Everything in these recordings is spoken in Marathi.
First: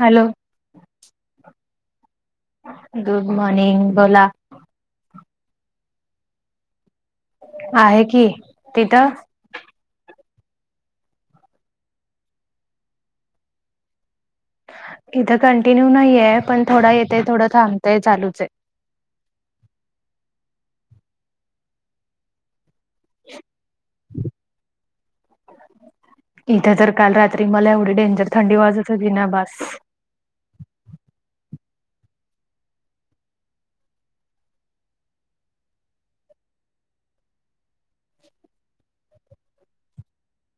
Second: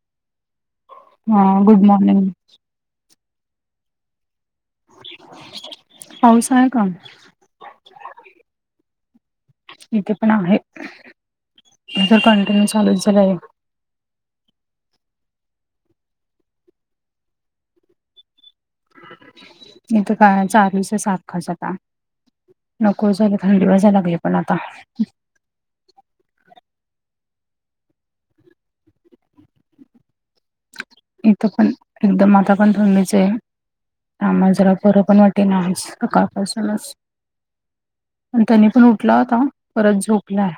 हॅलो. हां गुंड मॉर्निंग. गुंड मॉर्निंग बोला. पाऊस आहे कां? आहे की, तिथं? ईथे पणं आहे, हित कंटिन्यू चालूचं झालंय. इथं कंटिन्यू नाहीये पणं थोडा येतय थोडं थांबतय चालूच आहे. इथं काय चालूचं हाय सारखा सकाळ नको झालं थंडी वाजांयला लागली पणं आता. इथे तरं काल रात्री मला एवढी डेंजर थंडी वाजत होती नां बास. इथं पणं एकदंम आता पणं थंडीचं आहे. त्यांमुळे जरा बरं पणं वाटेनां आज सकाळपासूनचं. आणि त्यांनी पणं उठला होता परतं झोपलाय.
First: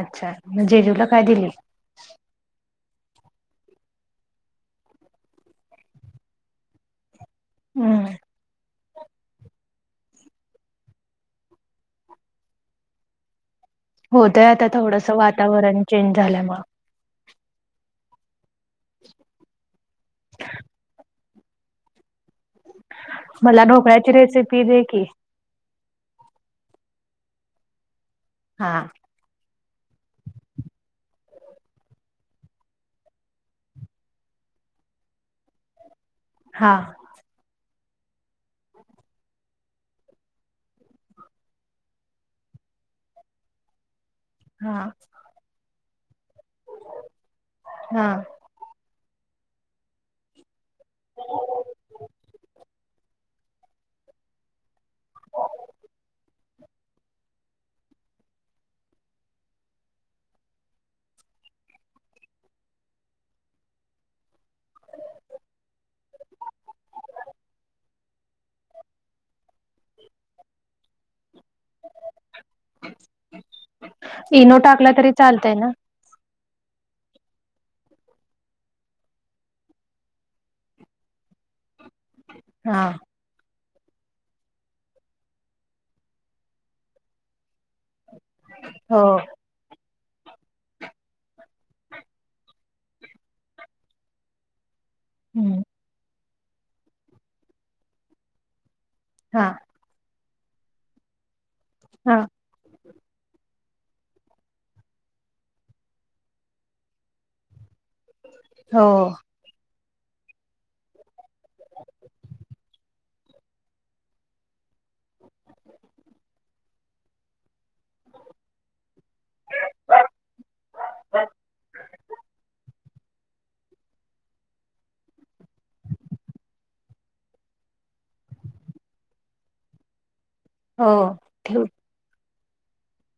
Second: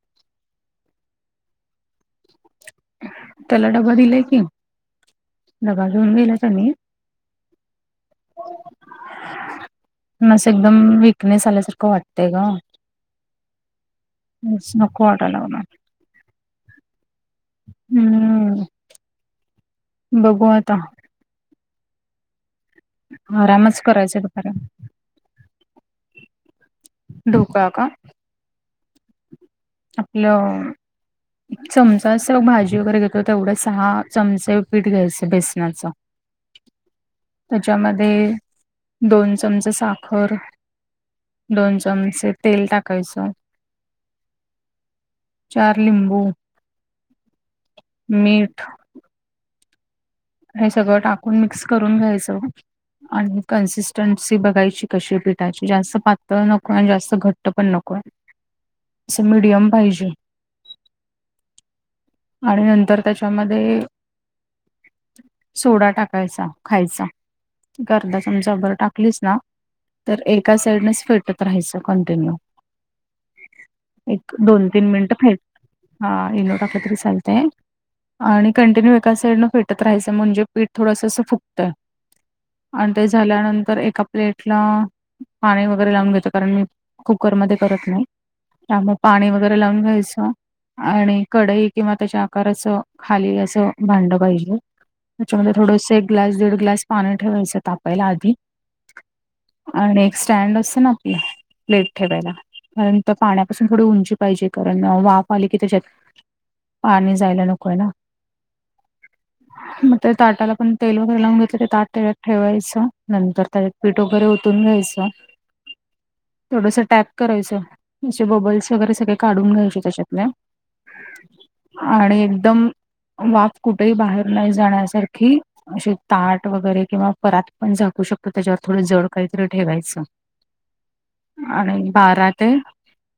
अच्छा मगं जेजूला कायं दिले? त्यांला डब्बा दिलाय की डब्बा घेऊन गेला त्यांनी. हम्मं. [unintelligible] अस एकदंम विकनेस आल्यासारखं वाटतंय गं. होतय आता नको थोडस वाटायला लागलं वातावरण चेंज झाल्यामुळ. हम्म. बघू आता. मला आरामच ढोकळ्याची करायचा रेसिपी दुपारी दे की. ढोकळा का? हा. आपलं चमचा अस भाजी वगैरे घेतो तेवढं सहा चमचे पीठ घ्यायचं बेसनाचं. [inaudible] हा. त्याच्यामध्ये दोन चमचे साखर दोन चमचे तेल टाकायचं. हा. चार लिंबू, हा मीठ हे सगळं टाकून मिक्स करून घ्यायचं. आणि कन्सिस्टन्सी बघायची कशी येते पिठाची जास्त पातळ नको आणि जास्त घट्ट पण नकोय. आस मिडियम पाहिजे. आणि नंतर त्याच्यामध्ये अअ सोडा टाकायचा खायचा. आर्धा चमचाभर टाकलीस ना तर एका साईडनेच फेटत राहायच कंटिन्यू एक इनो दोन टाकला तीन तरी मिनट फेट चालतय ना हा इनो टाकला तरी चालतय. आणि कंटिन्यू एका साईडन फेटत राहायच म्हणजे पीठ थोडस अस फुगत. हा आणि ते झाल्यानंतर एका प्लेटला पाणी वगैरे लावून घ्यायच कारण मी कुकरमध्ये करत नाही. त्यामुळे हो पाणी वगैरे लावून घ्यायच आणि कढई किंवा त्याच्या आकारच खाली अस भांड पाहिजे त्याच्यामध्ये हम्म थोडस एक ग्लास दीड ग्लास पाणी ठेवायच तापायला आधी. हा. आणि एक स्टँड असत ना आपल प्लेट हा ठेवायला. कारण तर पाण्यापासून थोडी उंची पाहिजे कारण वाफ आली की त्याच्यात पाणी जायला नकोय ना? हो. [inaudible] मग ते ताटाला पण तेल वगैरे लावून घेतल ते ताट त्यायात ठेवायच नंतर त्याच्यात पीठ वगैरे ओतून घ्यायच. थोडस टॅप करायच असे बबल्स वगैरे सगळे काढून घ्यायचे त्याच्यातले आणि एकदम वाफ कुठेही बाहेर नाही जाण्यासारखी असे ताट वगैरे किंवा परात पण झाकू शकतो त्याच्यावर थोड जड काहीतरी ठेवायच. हो ठेव आणि. बारा ते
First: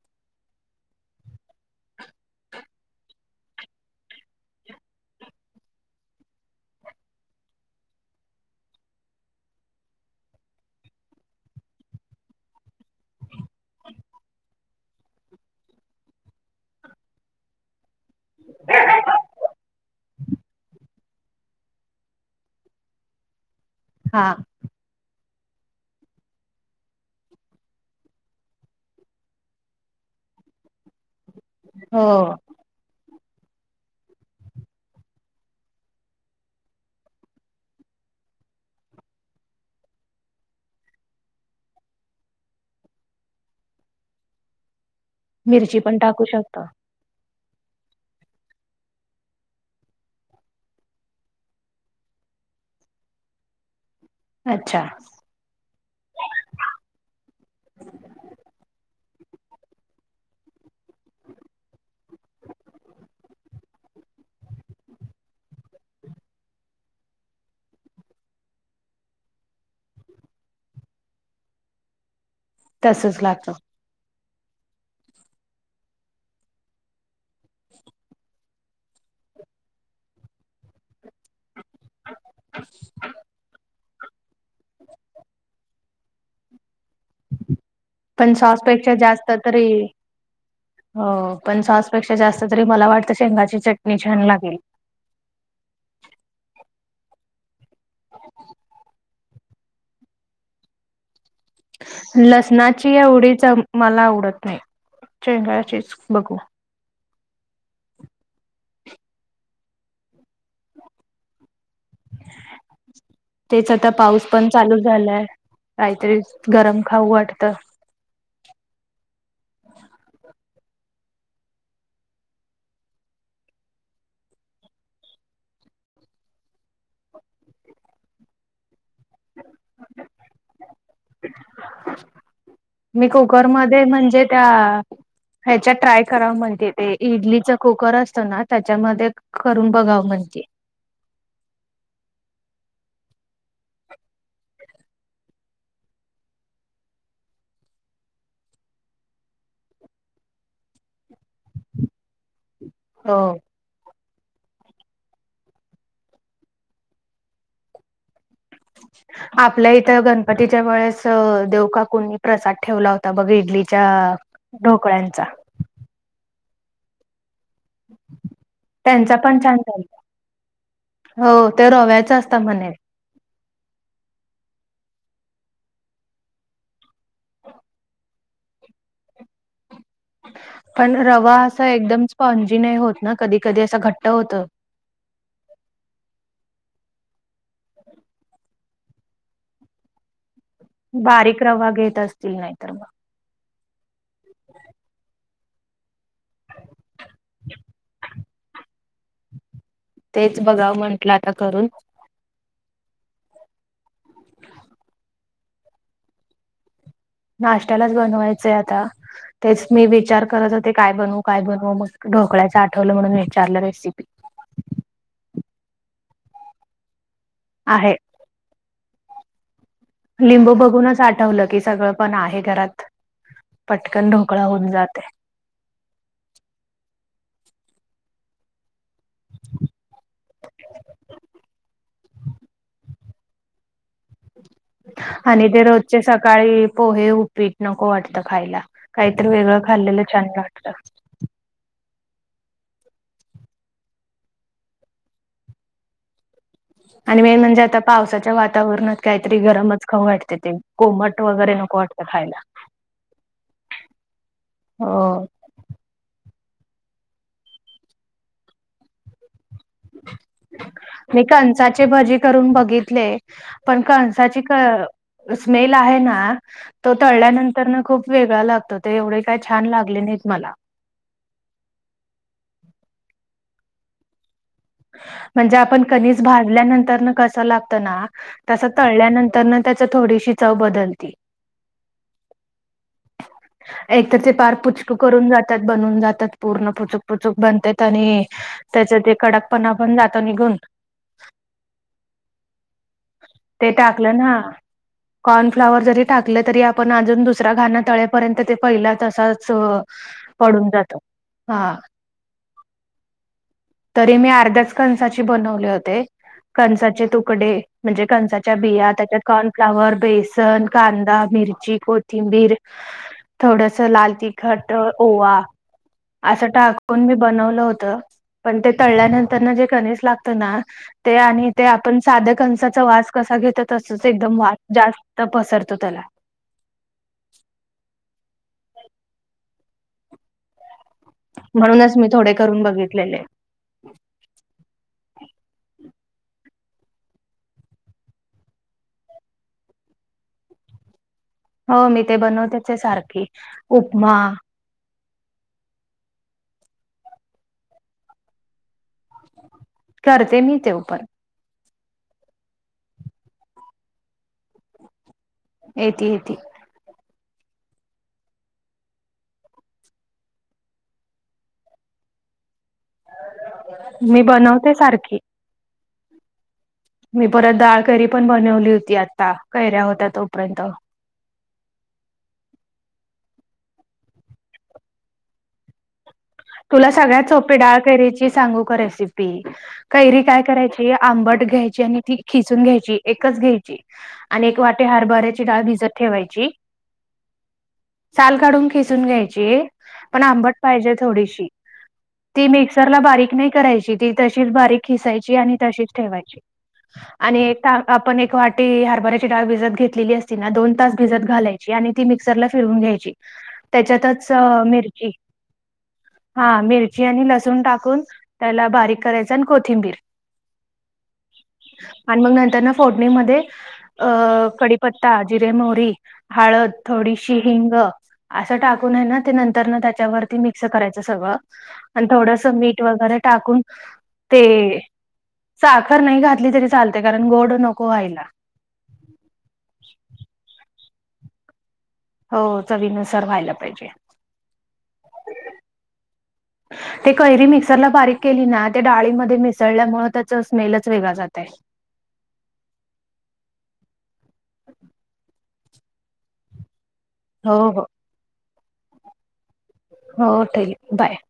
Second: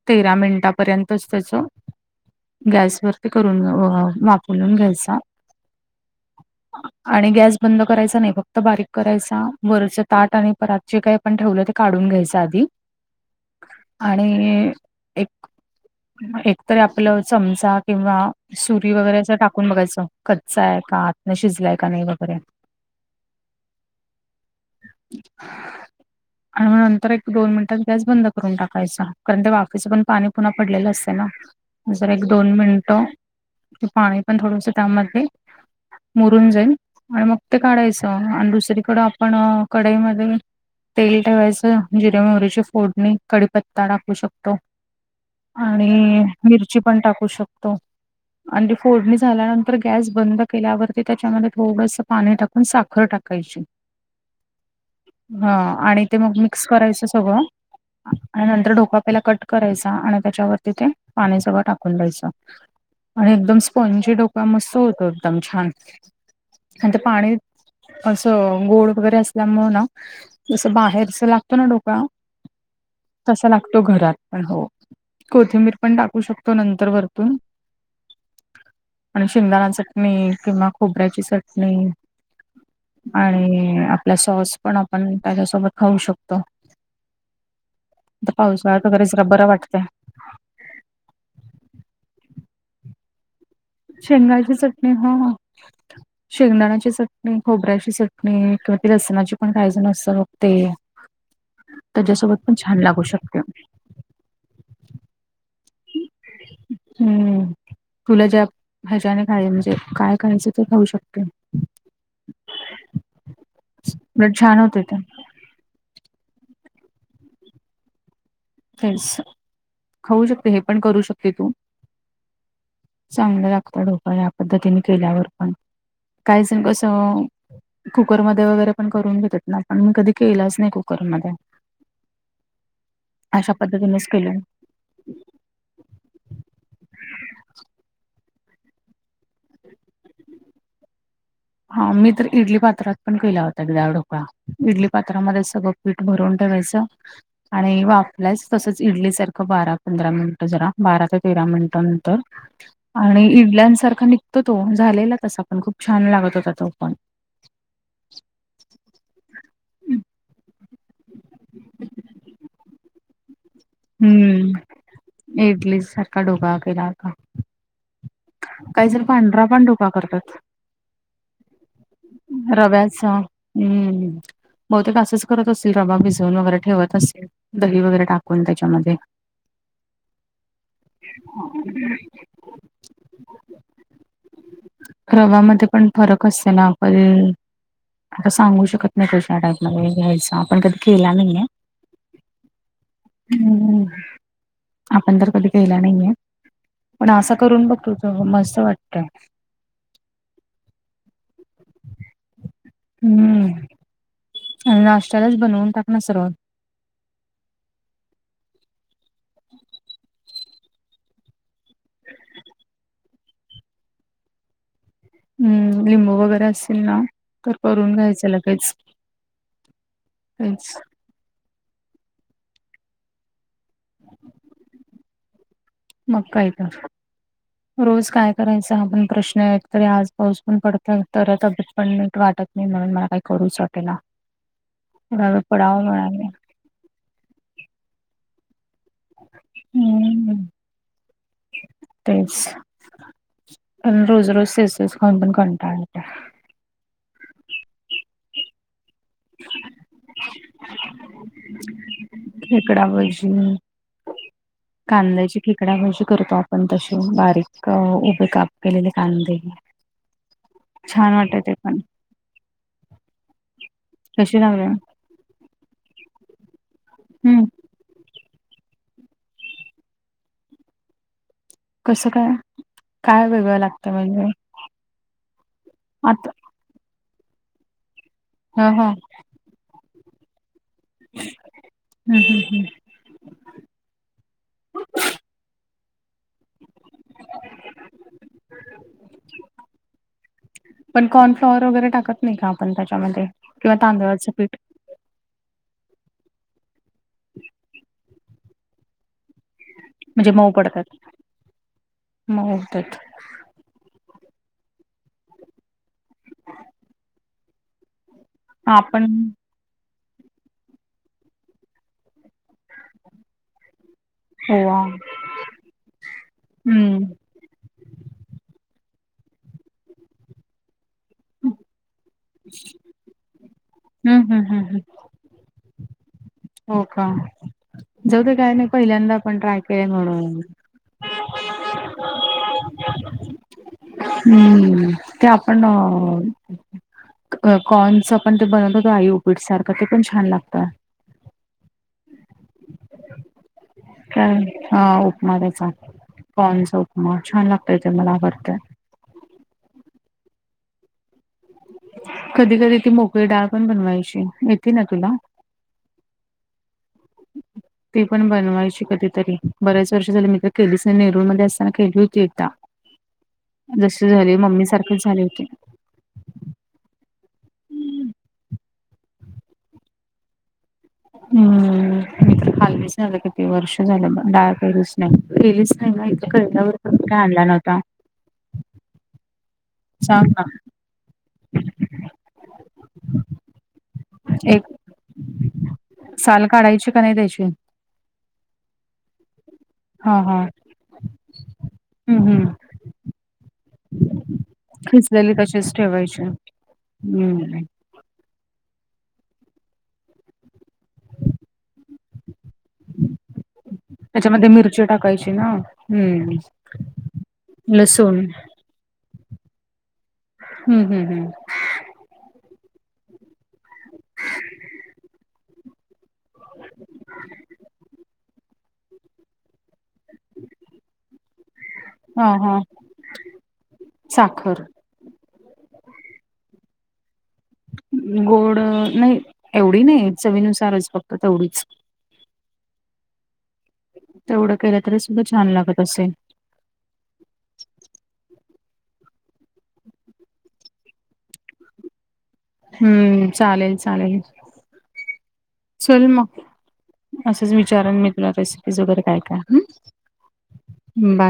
तेरा मिनिटापर्यंतच त्याच गॅसवर ते करून व वाफलून घ्यायचा. आणि गॅस बंद करायचा नाही फक्त बारीक करायचा वरच ताट आणि परातचे काय आपण ठेवल ते काढून घ्यायच आधी आणि एक एकतरी आपल चमचा किंवा सुरी वगैरे अस टाकून बघायच कच्चा आहे का आतन शिजलाय का नाही वगैरे. हा. [inaudible] आणि मग नंतर एक दोन मिनिटात गॅस बंद करून टाकायचा कारण ते वाफीच पण पाणी पुन्हा पडलेल असते ना? हो जरा एक दोन मिनट ते पाणी पण थोडस त्यामध्ये मुरून जाईल आणि मग ते काढायच आणि दुसरीकड आपण कढाईमध्ये तेल ठेवायच जिऱ्या मोहरीची फोडणी कडीपत्ता टाकू शकतो. मिरची आणि पण टाकू शकतो मिरची पण टाकू शकतो. आणि ती फोडणी झाल्यानंतर गॅस बंद केल्यावरती त्याच्यामध्ये थोडस पाणी टाकून साखर टाकायची. [inaudible] अच्छा हा आणि ते मग मिक्स करायच सगळ आणि नंतर ढोका पहिले कट करायचा आणि त्याच्यावरती ते पाणी सगळ टाकून द्यायच. आणि एकदम स्पोंजी ढोकळा मस्त होतो एकदम छान आणि ते पाणी अस गोड वगैरे असल्यामुळ ना जस बाहेरच लागतो ना ढोकळा तसच तसा लागतं लागतो घरात पण हो कोथिंबीर पण टाकू शकतो नंतर वर तुन आणि शेंगदाणा चटणी किंवा खोबऱ्याची चटणी आणि आपला सॉस पण आपण त्याज्यासोबत खाऊ शकतो. आता पण सॉस पावसाळ्यात पेक्षा वगैरे जरा जास्त बरं तरी वाटतंय हो पण सॉस पेक्षा जास्त तरी मला वाटत शेंगाची चटणी छान शेंगाची लागेल. चटणी हं हं शेंगदाणाची चटणी खोबऱ्याची चटणी किंवा ती लसनाची पण काही जन असतं बघ ते [inaudible] त्याच्यासोबत पण छान लसणाची लागू एवढी शकते चम मला आवडत नाही शेंगाचीच बघू हम्म तुला ज्या ह्याज्यान काय म्हणजे काय करायचं ते खाऊ शकते. तेच आता पाऊस उलट पण छान चालू होते ते झालाय. कायतरी गरम खाऊ वाटतं. तेच खाऊ शकते हे पण करू शकते तू चांगलं लागतं डोकळा या पद्धतीनी केल्यावर पण काहीजण कसं कुकरमध्ये वगैरे पण करून घेतात ना पण मी कधी केलाच नाय कुकरमध्ये मी कुकर अशा मध्ये पद्धतीनेच म्हणजे केलं त्या ह्याच्यात ट्राय कराव म्हणते ते इडलीच कुकर असतं ना त्याच्यामध्ये करून बघावं म्हणते. हा मी तर इडली पात्रात पण केला होता [unintelligible] ढोकळा. इडली पात्रामध्ये सगळं पीठ भरून ठेवायचं. आणि वापल्यास तसंच इडलीसारखं बारा पंधरा मिनिटं जरा बारा ते तेरा मिनिटानंतर हो आणि इडल्यांसारखा निघतो तो झालेला तसा पण खूप छान लागत होता तो पण आपल्या इथं गणपतीच्या वेळेस देव काकुणीनी प्रसाद ठेवला हो ता बघ इडलीच्या हम्म ढोकळ्यांचा इडली सर कडू का केला का काही जण त्यांचा पांढरा छान पण डोकळा झाला करतात. हो त्य रव्याच अस रव्याचा अम्म बहुतेक असंच करत असतील रवा भिजवून वगैरे ठेवत असतील दही वगैरे टाकून त्याच्यामध्ये [inaudible] पण रवा असं एकदम स्पॉनजी नाय होत ना कधी कधी असा घट्ट होत. रवामध्ये पण फरक असते ना पण आता सांगू शकत नाय कशा टाईप मध्ये घ्यायचा. कधी केला बारीक रवा घेत असतील नाय तर म हम्मं आपणंतर कधी केला नाहीेये. पण असा करून बघ तु तो मस्त वाटत. तेच बघावं म्हंटलं आता करून हम्म आणि नाष्ट्यालाच बनवून टाक नं सरल नष्ट्यालाच बनवायचंय आता तेच मी विचार करत होते काय बनवू काय बन हो मग ढोकळ्याचं आठवलं म्हणून विचारलं रेसि हम्म लिंब वगैरे असल ना तर आहे करून घ्यायचं लगेच. लिंब तेच बघूनच आठवलं की सगळं पण आहे घरात. पटकन ढोकळा होऊन जाते. मग काय तर रोज काय करायचं आ बी प्रश्न एक तरी आज पाऊस पण पडतय तर तब्येत पण नीट वाटत नाय म्हणून मला काही करूच वाट केला आणि ते रोजचे सकाळी पोहे उपीट नको वाटत खायला कायतर वेगळं खाल्लेलं छान हम्म लागत. तेच आणि रोज रोज तेच तेच खाऊन पण कंटाळा येतो. आणि मेन म्हणजे आता पावसाच्या वातावरणात काहीतरी गरमच खाऊ वाटते तेथील कोमट वगैरे नको वाटतं खायला. खेकडाभजी हो कांद्याची खेकडा भजी करतो आम्ही पण तसे बारीक उभे काप केलेले कांदे छान मी वाटत ते पण कंसाचे भजी करून बघितले पण कशी कंसाची क लागले स्मेल आहे ना तो हम्म तळल्यानंतर ना खूप वेग ळा लागतो ते एवढे काय छान लागले नाहीत मला कसं काय काय वेगळं लागतं म्हणजे म्हणजे आपण कणीस आता भाजल्यानंतर कस लागत ना ह तस ह तळल्यानंतर त्याच थोडीशी चव बदलती. हम्म! एकतर ते पार पुचक करून जातात बनून जातात पूर्ण पुचूक पुचूक बनतात आणि त्याच्या ते कडकपणा पण जातो निघून पण कॉर्नफ्लॉवर वगैरे टाकत नाही का आपण त्याच्यामध्ये ते किंवा टाकलं तांदळाचं ना पीठ. कॉर्नफ्लाॉवर जरी टाकलं तरी आपण अजून दुसरा घाण पर्यंत ते पहिला तसाच पडून राहत हा. मुहूर्तत! तरी मी अर्ध्याच कनसाचे बनवले होते कनसाचे तुकडे म्हणजे कनसा त्या बिया आपण आता कॉर्न फ्लावर बेसन कांदा मिरची कोथिंबीर थोडस लाल तिख खट ओवा ओवा असं हम्म टाकून मी बनवलं होतं. पण ते तळल्यानंतर ना जे कनिस लागत ना ते आणि ते आपण साध्या कणसाचा वास कसा घेतो तसच हम्म एकदम हम्म वास हम्म हम्म जास् त पसरतो त्याला हो का जाऊ दे काय नाही पहिल्यांदा आपण ट्राय केले म्हणून म्हणूनच मी थोडे करून बघितलेले. हम्म, ते आपण कॉर्नच पण ते बनवत होतो आई उपीट सारखं ते पण छान लागतं. हो मी ते बनवतेच आहे सारखी उपमा काय हा उपमा त्याचा कॉर्नचा उपमा छान लागतोय ते मला आवडतय. करते मी तो‌ पण. कधी तरी ती मोकळी डाळ पण बनवायची येते ना तुला? येती येती. ती पण बनवायची कधीतरी बरेच वर्ष झाली मी तर केलीच नाही नेरूळ मध्ये असताना केली होती एकदा जसे मी झाले मम्मी बनवते सारखेच सारखी. झालं होती. मी परत डाळ करी पण बनवली होती आता कैऱ्या होत्या तोपर्यंत. हम्म! खालीच नाही ग किती वर्ष झालं डाळ करीच नाही केेलीच नाही बाई. तुला सगळ्यात सोपी डाळ करीची सांगू का रेसिपी कैरी सांग काय ना करायची ती आंबट घ्यायची आणि ती खिचून घ्यायची एकच घ्यायची आणि एक वाटी हरभऱ्याची डाळ भिजत ठेवायची. साल काढायची का नाही त्याची साल काढून किसून घ्यायची हा पण हा आंबट पाहिजे थोडीशी हम्म ती हम्म मिक्सरला बारीक नाही करायची ती तशीच बारीक खिसायची आणि तशीच ठेवायची हम्म ते आपण एक वाटी हरभराची डाळ भिजत घेतलेली असती ना दोन तास भिजत घालायची आणि ती मिक्सर ला फिरवून घ्यायची. त्याच्यातच मिरची ते ना हम्म हा मिरची आणि लसूण टाकून लसूण त्याला बारीक करायच आणि कोथिंबीर हम्म-हम्म-हम्म आणि मग नंतर ना फोडणीमध्ये अ कडीपत्ता, जिरे, मोहरी हळद थोडीशी हिंग असं टाकून आहे ना ते नंतर ना त्यांच्यावर असं करायचं सगळं आणि हा थोडस हा मीठ वगैरे टाकून ते साखर साखर नाही घातली तरी चालतंय कारण गोड नक गोड नाही एवढी नाही चवीनुसारच फक्त तेवढीच हो चवीनुसार व्हायला पाहिजे. तेवढं केलं तरी सुद्धा छान लागत असेल. [inaudible] ते कैरी मिक्सरला बारीक केली ना ते डाळीमध्ये मिसळल्यामुळे त्याच स्मेलच वेगळं जातय. हम्म चालेल-चालेल चल मग असंच हो हो विचारेन मी तुला रेसिपीज वगैरे काय काय हम्म हो ताई बाय.